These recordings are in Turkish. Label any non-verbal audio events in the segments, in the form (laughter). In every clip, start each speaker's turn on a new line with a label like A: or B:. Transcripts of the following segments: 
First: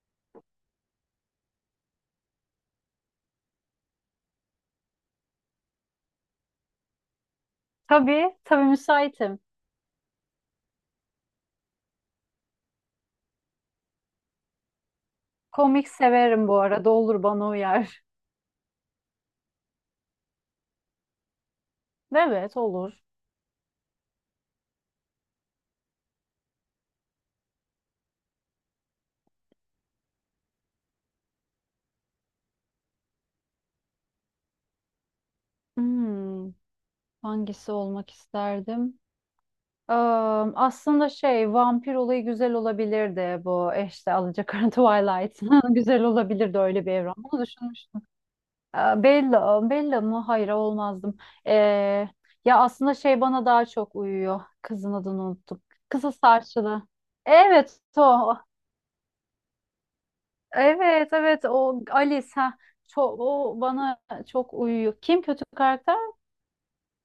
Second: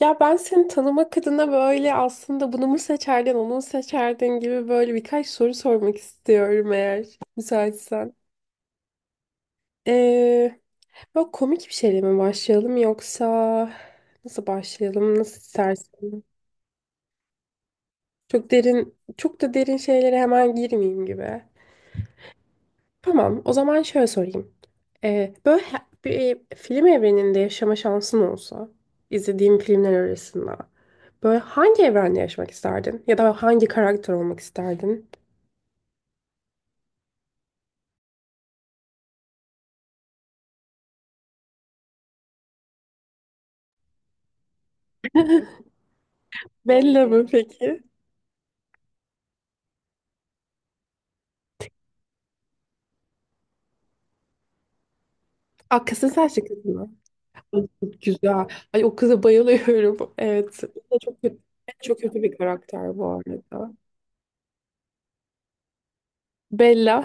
A: Ya ben seni tanımak adına böyle aslında bunu mu seçerdin, onu mu seçerdin gibi böyle birkaç soru sormak istiyorum eğer müsaitsen.
B: Tabii, tabii müsaitim.
A: Ee, Böyle komik bir şeyle mi başlayalım yoksa nasıl başlayalım, nasıl
B: Komik
A: istersin?
B: severim bu arada. Olur bana uyar.
A: Çok derin, çok da derin şeylere hemen girmeyeyim gibi.
B: (laughs) Evet, olur.
A: Tamam, o zaman şöyle sorayım. Ee, böyle he- Bir film evreninde yaşama şansın olsa, izlediğim filmler arasında. Böyle hangi evrende yaşamak isterdin? Ya da hangi karakter olmak isterdin?
B: Hmm, hangisi olmak isterdim? Eee, aslında şey, vampir olayı güzel olabilirdi bu. E işte Alacakaranlı (laughs) Twilight. (laughs) Güzel olabilirdi öyle bir
A: Bella
B: evren.
A: mı
B: Bunu
A: peki?
B: düşünmüştüm. Bella, Bella mı? Hayır, olmazdım. Eee, ya aslında şey bana daha çok uyuyor. Kızın adını unuttum.
A: Aa, kızın
B: Kızıl
A: saçlı kız
B: saçlı.
A: mı? Ay,
B: Evet,
A: çok
B: o.
A: güzel. Ay o kıza bayılıyorum. Evet. O da
B: Evet,
A: çok kötü,
B: evet, o
A: çok kötü
B: Alice,
A: bir
B: ha?
A: karakter bu
B: çok o
A: arada.
B: bana Çok uyuyor. Kim kötü karakter?
A: Bella.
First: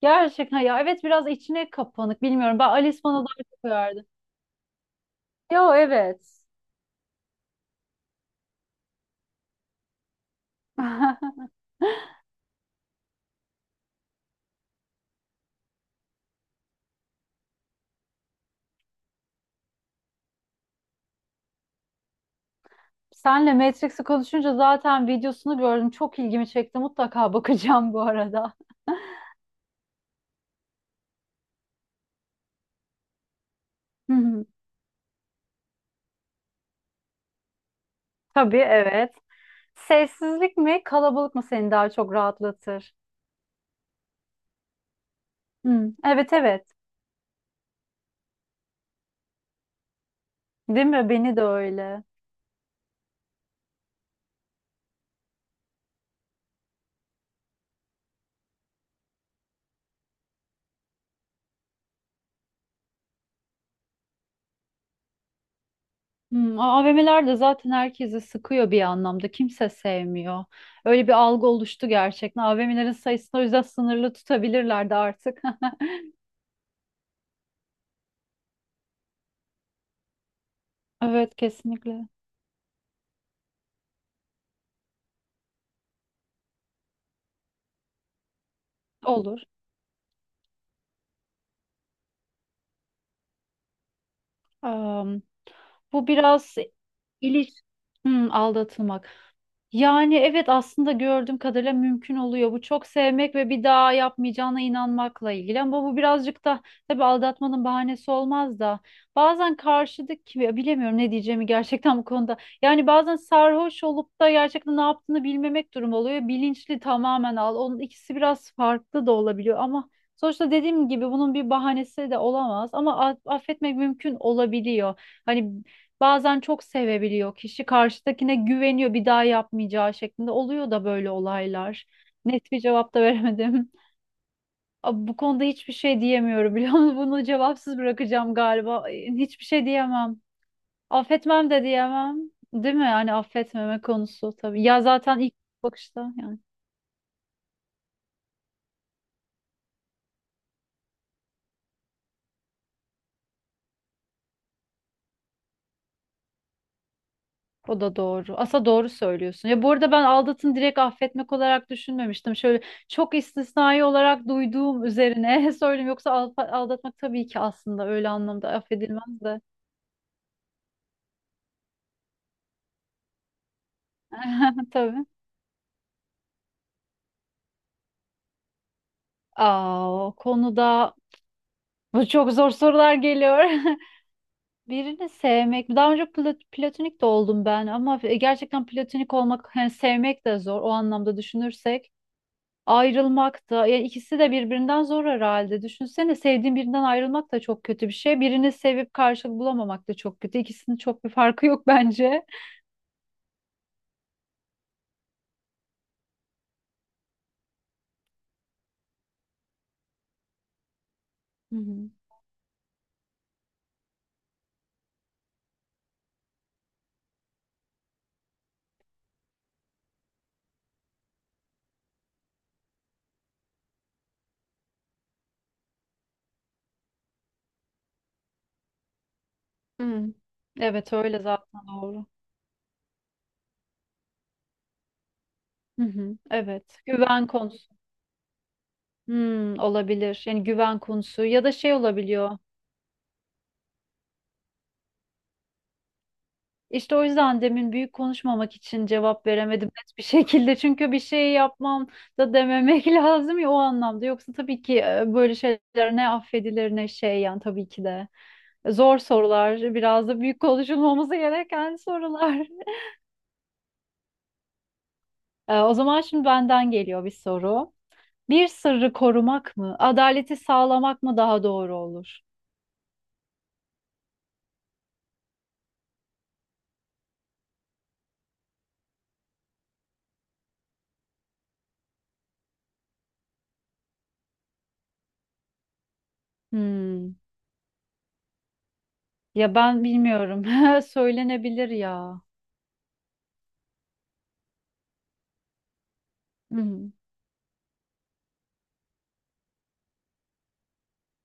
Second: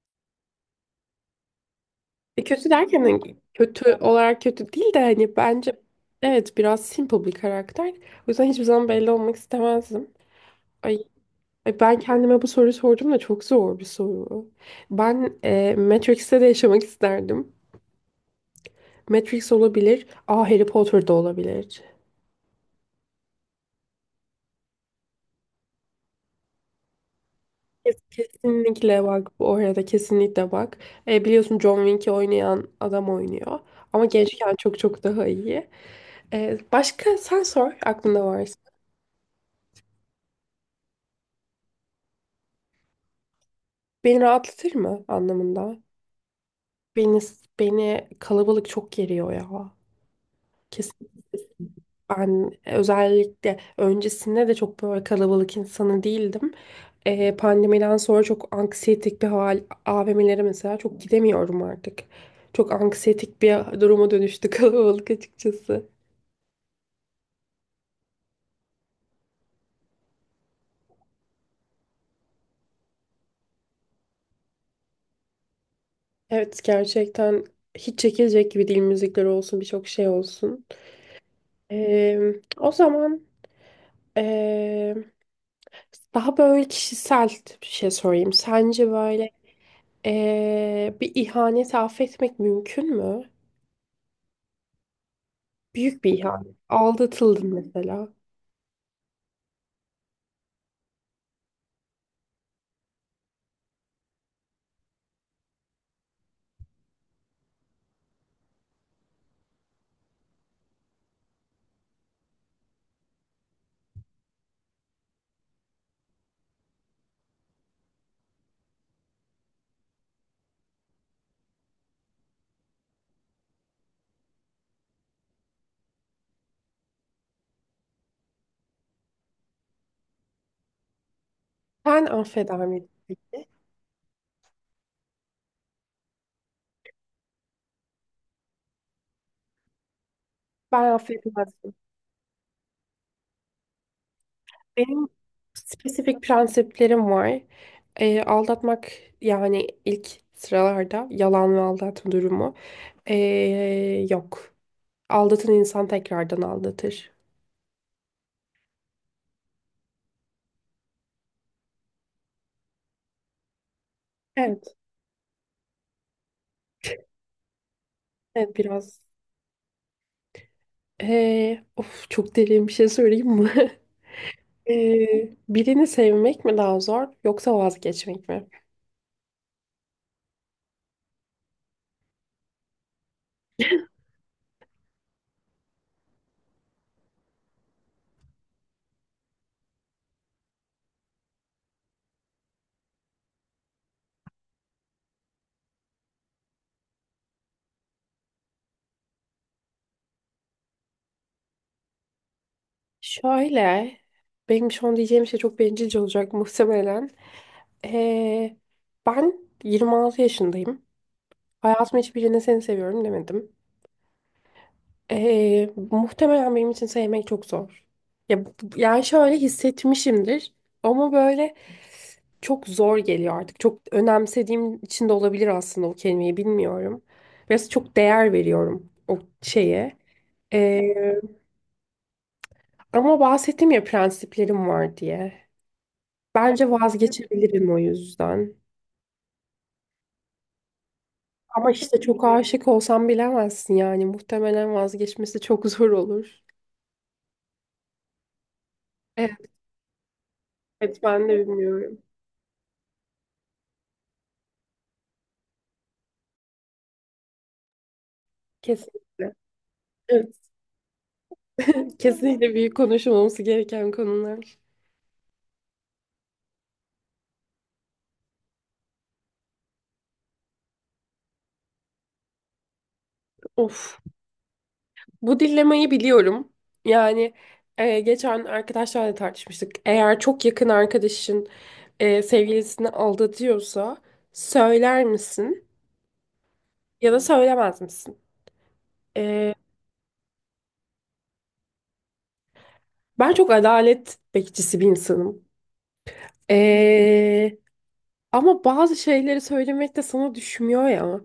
B: Gerçekten ya, evet, biraz içine kapanık,
A: E,
B: bilmiyorum. Ben
A: kötü
B: Alice
A: derken
B: bana
A: hani
B: daha çok
A: kötü
B: uyardı.
A: olarak kötü değil de hani
B: Yo,
A: bence
B: evet.
A: evet biraz simple bir karakter. O yüzden hiçbir zaman Bella olmak istemezdim. Ay,
B: (laughs)
A: ay, ben kendime bu soruyu sordum da çok zor bir soru. Ben Matrix'te de yaşamak isterdim. Matrix olabilir. Aa Harry Potter da olabilir.
B: Senle Matrix'i konuşunca zaten videosunu gördüm. Çok ilgimi çekti. Mutlaka bakacağım bu arada.
A: Kesinlikle bak, bu oraya da kesinlikle bak. Biliyorsun John Wick'i oynayan adam oynuyor. Ama
B: Hı hı.
A: gençken çok çok daha iyi. Başka sen sor aklında varsa.
B: Tabii, evet. Sessizlik mi, kalabalık mı seni daha çok rahatlatır?
A: Beni rahatlatır mı anlamında?
B: Hı. Evet, evet.
A: Beni, Beni kalabalık çok geriyor ya.
B: Değil mi?
A: Kesin.
B: Beni de öyle.
A: Ben özellikle öncesinde de çok böyle kalabalık insanı değildim. Pandemiden sonra çok anksiyetik bir hal, AVM'lere mesela çok gidemiyorum artık. Çok anksiyetik bir duruma dönüştü (laughs) kalabalık açıkçası.
B: Hmm, AVM'ler de zaten herkesi sıkıyor bir anlamda. Kimse sevmiyor. Öyle bir algı oluştu gerçekten. AVM'lerin sayısını o yüzden sınırlı tutabilirlerdi artık. (laughs)
A: Evet, gerçekten hiç çekilecek gibi değil, müzikler olsun, birçok şey olsun.
B: Evet, kesinlikle.
A: Ee, o zaman ee, Daha böyle kişisel bir şey sorayım. Sence böyle
B: Olur.
A: bir ihaneti affetmek mümkün mü? Büyük
B: Bu
A: bir
B: biraz
A: ihanet.
B: İliş
A: Aldatıldım mesela.
B: hmm, aldatılmak. Yani evet, aslında gördüğüm kadarıyla mümkün oluyor. Bu çok sevmek ve bir daha yapmayacağına inanmakla ilgili. Ama bu birazcık da tabii, aldatmanın bahanesi olmaz da. Bazen karşıdaki ya, bilemiyorum ne diyeceğimi gerçekten bu konuda. Yani bazen sarhoş olup da gerçekten ne yaptığını bilmemek durumu oluyor. Bilinçli tamamen al. Onun ikisi biraz farklı da olabiliyor ama sonuçta dediğim gibi bunun bir bahanesi de olamaz ama affetmek mümkün olabiliyor. Hani bazen çok sevebiliyor kişi. Karşıdakine güveniyor bir daha yapmayacağı şeklinde. Oluyor da böyle olaylar.
A: Sen
B: Net
A: affeder
B: bir
A: miydin
B: cevap da
A: peki?
B: veremedim. (laughs) Abi, bu konuda hiçbir şey diyemiyorum, biliyor musun? (laughs) Bunu cevapsız bırakacağım galiba. Ay, hiçbir şey diyemem.
A: Ben
B: Affetmem de
A: affetmezdim.
B: diyemem. Değil mi? Yani affetmeme konusu tabii. Ya
A: Benim
B: zaten ilk bakışta
A: spesifik
B: yani.
A: prensiplerim var. Aldatmak, yani ilk sıralarda yalan ve aldatma durumu yok. Aldatan insan tekrardan aldatır.
B: O da doğru. Asa doğru söylüyorsun. Ya bu arada ben aldatın direkt affetmek olarak düşünmemiştim. Şöyle çok istisnai olarak
A: Evet,
B: duyduğum üzerine (laughs) söyleyeyim. Yoksa aldatmak tabii ki aslında öyle anlamda
A: evet biraz.
B: affedilmez de.
A: Of, çok derin bir şey söyleyeyim mi? (laughs)
B: (laughs) Tabii.
A: Birini sevmek mi daha zor, yoksa vazgeçmek mi?
B: Aa, o konuda bu çok zor sorular geliyor. (laughs) Birini sevmek. Daha önce platonik de oldum ben ama gerçekten platonik olmak, hani sevmek de zor o anlamda düşünürsek. Ayrılmak da yani, ikisi de birbirinden zor herhalde. Düşünsene, sevdiğin birinden ayrılmak da çok kötü bir şey. Birini sevip karşılık bulamamak da çok kötü. İkisinin çok bir farkı yok (laughs) bence.
A: Şöyle, benim şu an diyeceğim şey çok bencilce olacak (laughs) muhtemelen. Ee, Ben 26 yaşındayım.
B: Hı hı.
A: Hayatımın hiçbirine seni seviyorum demedim. Muhtemelen benim için sevmek çok zor. Ya, bu- yani şöyle hissetmişimdir ama böyle çok zor geliyor artık. Çok önemsediğim için de olabilir aslında, o kelimeyi bilmiyorum. Biraz çok değer veriyorum o şeye.
B: Hmm. Evet,
A: Ee,
B: öyle zaten, doğru.
A: Ama bahsettim ya prensiplerim var diye.
B: Hı hı.
A: Bence
B: Evet, güven konusu.
A: vazgeçebilirim o yüzden.
B: Hmm, olabilir. Yani güven konusu ya da
A: Ama
B: şey
A: işte çok
B: olabiliyor.
A: aşık olsam bilemezsin yani. Muhtemelen vazgeçmesi çok zor olur.
B: İşte o yüzden demin büyük konuşmamak için cevap
A: Evet,
B: veremedim net bir (laughs) şekilde. Çünkü
A: evet
B: bir
A: ben
B: şey
A: de
B: yapmam
A: bilmiyorum.
B: da dememek (laughs) lazım ya o anlamda. Yoksa tabii ki böyle şeyler ne affedilir ne şey yani tabii ki de. Zor
A: Kesinlikle.
B: sorular, biraz da
A: Evet.
B: büyük konuşulmaması gereken
A: (laughs)
B: sorular.
A: Kesinlikle büyük
B: (laughs)
A: konuşulması gereken konular.
B: O zaman şimdi benden geliyor bir soru. Bir sırrı korumak mı, adaleti sağlamak mı daha doğru olur?
A: Of. Bu dilemayı biliyorum. Yani geçen arkadaşlarla da tartışmıştık. Eğer çok yakın arkadaşın sevgilisini aldatıyorsa söyler misin ya
B: Hmm.
A: da söylemez misin?
B: Ya
A: E,
B: ben bilmiyorum. (laughs) Söylenebilir ya.
A: Ben çok adalet bekçisi bir insanım.
B: Hı hı.
A: Ee, Ama bazı şeyleri söylemek de sana düşmüyor ya.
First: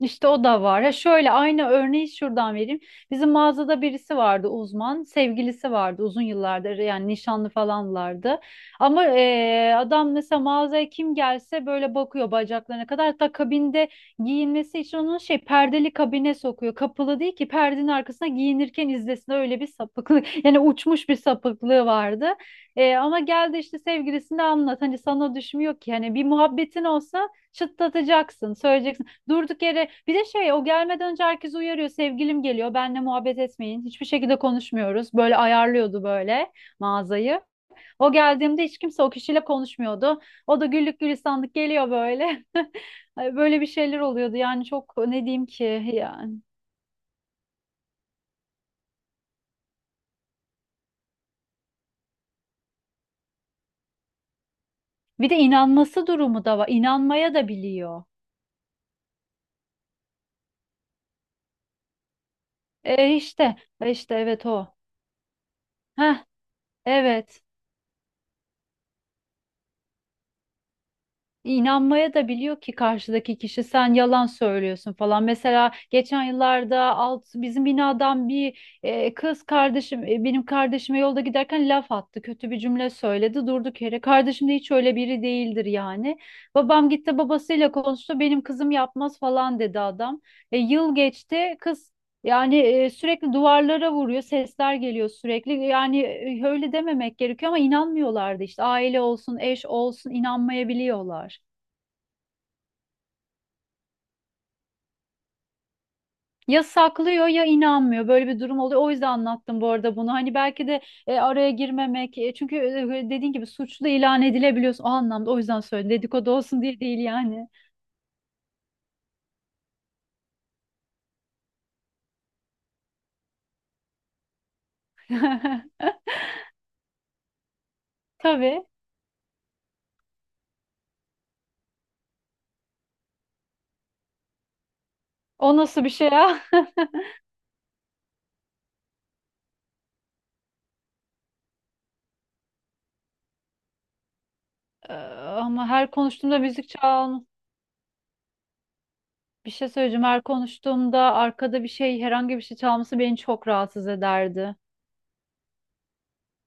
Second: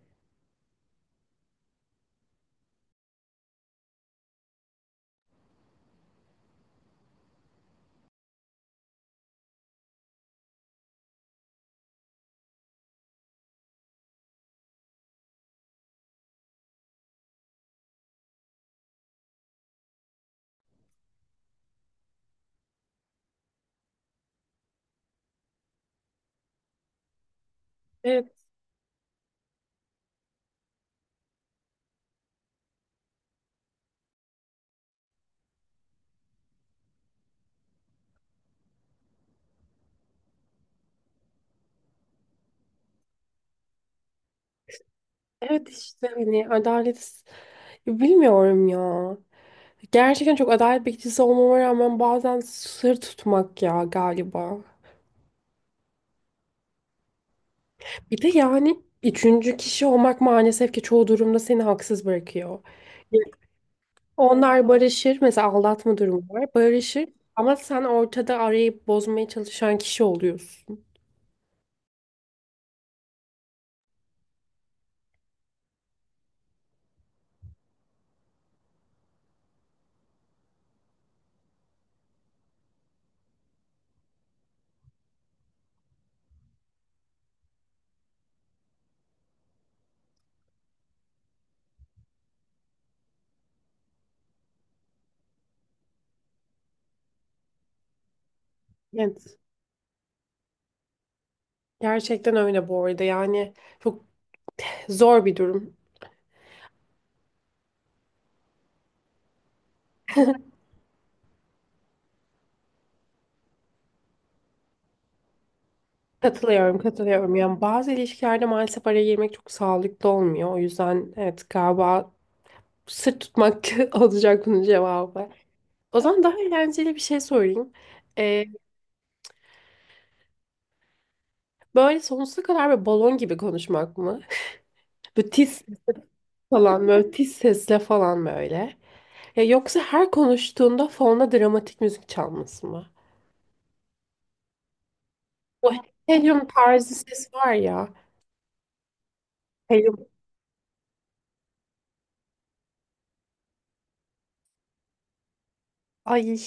B: İşte o da var. Ha, şöyle aynı örneği şuradan vereyim. Bizim mağazada birisi vardı, uzman. Sevgilisi vardı uzun yıllardır, yani nişanlı falanlardı. Ama adam mesela mağazaya kim gelse böyle bakıyor bacaklarına kadar. Hatta kabinde giyinmesi için onun şey perdeli kabine sokuyor. Kapılı değil ki, perdenin arkasına giyinirken izlesin, öyle bir sapıklık. (laughs) Yani uçmuş bir sapıklığı vardı. Ama geldi işte sevgilisini anlat. Hani sana düşmüyor ki. Hani bir muhabbetin olsa
A: Evet.
B: çıtlatacaksın. Söyleyeceksin. Durduk yere bir de şey, o gelmeden önce herkes uyarıyor, sevgilim geliyor benle muhabbet etmeyin hiçbir şekilde, konuşmuyoruz, böyle ayarlıyordu, böyle mağazayı. O geldiğimde hiç kimse o kişiyle konuşmuyordu, o da güllük gülistanlık geliyor böyle. (laughs) Ay, böyle bir şeyler oluyordu yani, çok ne diyeyim
A: Evet
B: ki
A: işte
B: yani.
A: hani adalet, bilmiyorum ya. Gerçekten çok adalet bekçisi olmama rağmen bazen sır tutmak ya galiba.
B: Bir de inanması durumu da var, inanmaya da biliyor.
A: Bir de yani üçüncü kişi olmak maalesef ki çoğu durumda seni haksız bırakıyor. Evet.
B: Evet,
A: Onlar
B: o.
A: barışır mesela, aldatma durumu
B: Heh,
A: var, barışır
B: evet.
A: ama sen ortada arayı bozmaya çalışan kişi oluyorsun.
B: İnanmaya da biliyor ki karşıdaki kişi sen yalan söylüyorsun falan. Mesela geçen yıllarda alt bizim binadan bir kız kardeşim, benim kardeşime yolda giderken laf attı. Kötü bir cümle söyledi. Durduk yere. Kardeşim de hiç öyle biri değildir yani. Babam gitti, babasıyla konuştu. Benim kızım yapmaz falan dedi adam. E, yıl geçti. Kız. Yani sürekli duvarlara vuruyor, sesler geliyor sürekli. Yani öyle dememek gerekiyor ama inanmıyorlardı işte. Aile
A: Evet.
B: olsun, eş olsun inanmayabiliyorlar.
A: Gerçekten öyle bu arada. Yani çok zor bir durum.
B: Ya saklıyor ya inanmıyor. Böyle bir durum oluyor. O yüzden anlattım bu arada bunu. Hani belki de araya girmemek. Çünkü dediğin gibi suçlu ilan edilebiliyorsun. O anlamda, o yüzden söyledim. Dedikodu olsun
A: Katılıyorum,
B: diye değil
A: katılıyorum.
B: yani.
A: Yani bazı ilişkilerde maalesef araya girmek çok sağlıklı olmuyor. O yüzden evet, galiba sırt tutmak (laughs) olacak bunun cevabı.
B: (laughs)
A: O zaman daha eğlenceli bir şey sorayım. Ee,
B: Tabii.
A: Böyle sonsuza kadar böyle balon gibi konuşmak mı? (laughs) Böyle
B: O
A: tiz
B: nasıl bir şey ya? (laughs)
A: falan, böyle tiz sesle falan böyle. Ya yoksa her konuştuğunda fonda dramatik müzik çalması mı?
B: Ama
A: O
B: her konuştuğumda
A: helyum
B: müzik
A: tarzı
B: çal.
A: ses var ya.
B: Bir şey söyleyeceğim.
A: Helyum.
B: Her konuştuğumda arkada bir şey, herhangi bir şey çalması beni çok rahatsız ederdi.
A: Ay,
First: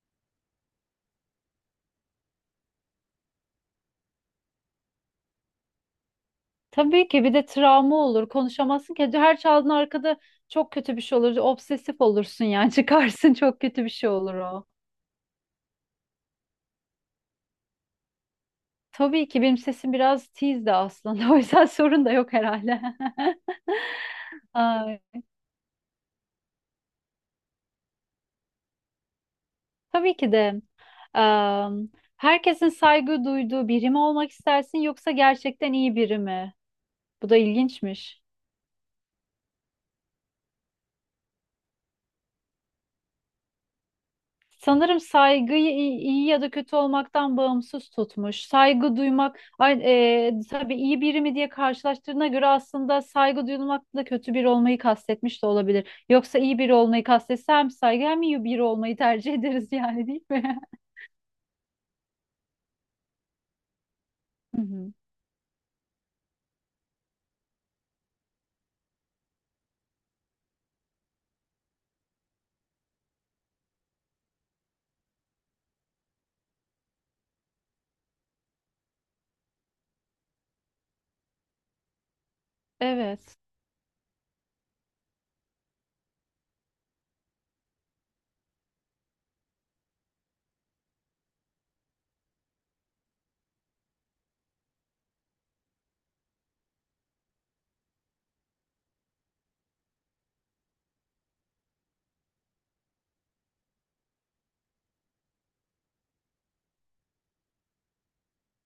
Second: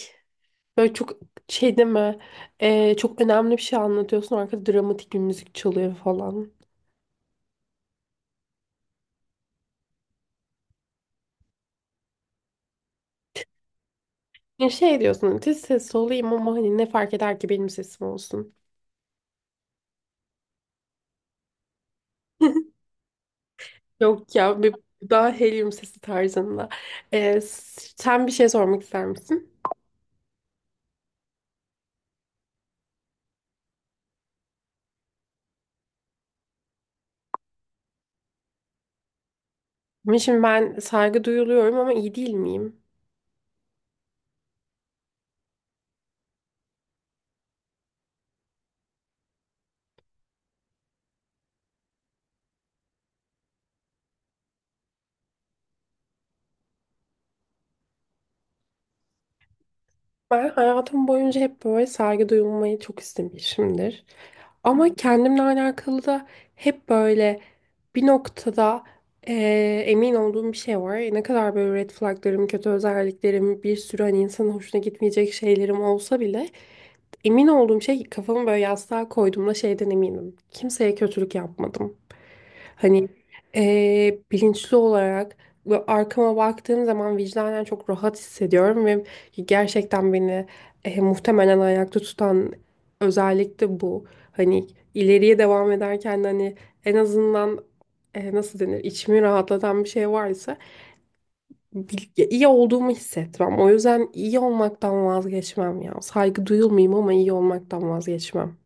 A: böyle çok şey deme, çok önemli bir şey anlatıyorsun, arkada dramatik bir müzik çalıyor falan.
B: Tabii ki bir de travma olur. Konuşamazsın ki. Her çaldığın arkada çok kötü bir şey olur. Obsesif olursun yani. (laughs) Çıkarsın, çok kötü bir şey olur o.
A: Ya şey diyorsun hani "Tiz sesli olayım ama hani ne fark eder ki benim sesim olsun."
B: Tabii ki benim sesim biraz tiz de aslında. (laughs) O yüzden sorun da yok herhalde.
A: (laughs) Yok
B: (laughs)
A: ya, bir
B: Ay,
A: daha helyum sesi tarzında. Sen bir şey sormak ister misin?
B: tabii ki de. Am, herkesin saygı duyduğu biri mi olmak istersin yoksa gerçekten iyi biri mi? Bu da ilginçmiş.
A: Ama şimdi ben saygı duyuluyorum ama iyi değil miyim?
B: Sanırım saygıyı iyi, iyi ya da kötü olmaktan bağımsız tutmuş. Saygı duymak, ay, tabii iyi biri mi diye karşılaştırdığına göre aslında saygı duyulmakla kötü biri olmayı kastetmiş de olabilir. Yoksa iyi biri olmayı kastetse hem saygı hem iyi biri olmayı tercih (laughs) ederiz yani, değil
A: Ben
B: mi?
A: hayatım boyunca hep böyle saygı duyulmayı çok istemişimdir.
B: (laughs) Hı hı.
A: Ama kendimle alakalı da hep böyle bir noktada emin olduğum bir şey var. Ne kadar böyle red flaglarım, kötü özelliklerim, bir sürü hani insanın hoşuna gitmeyecek şeylerim olsa bile emin olduğum şey, kafamı böyle yastığa koyduğumda şeyden eminim. Kimseye kötülük yapmadım. Hani
B: Evet.
A: bilinçli olarak ve arkama baktığım zaman vicdanen çok rahat hissediyorum ve gerçekten beni muhtemelen ayakta tutan özellik de bu. Hani ileriye devam ederken de hani en azından nasıl denir, içimi rahatlatan bir şey varsa ya iyi olduğumu hissetmem. O yüzden iyi olmaktan vazgeçmem ya. Saygı duyulmayayım ama iyi olmaktan vazgeçmem.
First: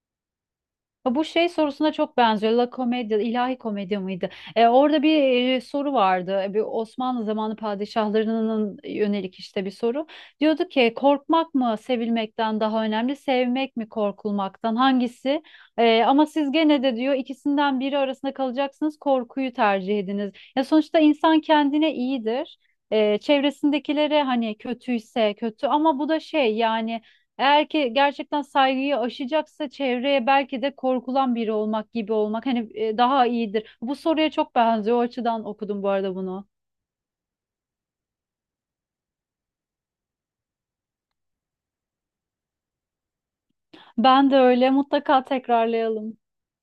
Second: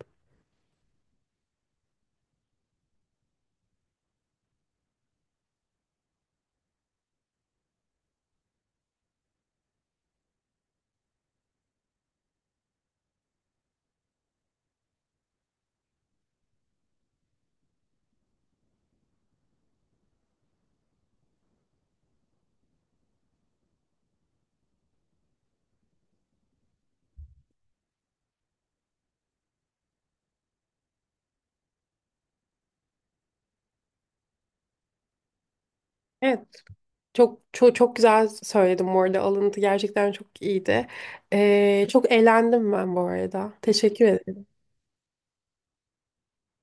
B: Bu şey sorusuna çok benziyor. La Commedia, ilahi komedi miydi? E, orada bir soru vardı. E, bir Osmanlı zamanı padişahlarının yönelik işte bir soru. Diyordu ki korkmak mı sevilmekten daha önemli, sevmek mi korkulmaktan, hangisi? E, ama siz gene de diyor ikisinden biri arasında kalacaksınız, korkuyu tercih ediniz. Ya sonuçta insan kendine iyidir. E, çevresindekilere hani kötüyse kötü ama bu da şey yani, eğer ki gerçekten saygıyı aşacaksa çevreye, belki de korkulan biri olmak gibi olmak hani daha iyidir. Bu soruya çok benziyor. O açıdan okudum bu arada
A: Evet,
B: bunu.
A: çok çok çok güzel söyledim bu arada. Alıntı gerçekten çok iyiydi. E, çok eğlendim ben bu arada. Teşekkür
B: Ben de
A: ederim.
B: öyle. Mutlaka tekrarlayalım.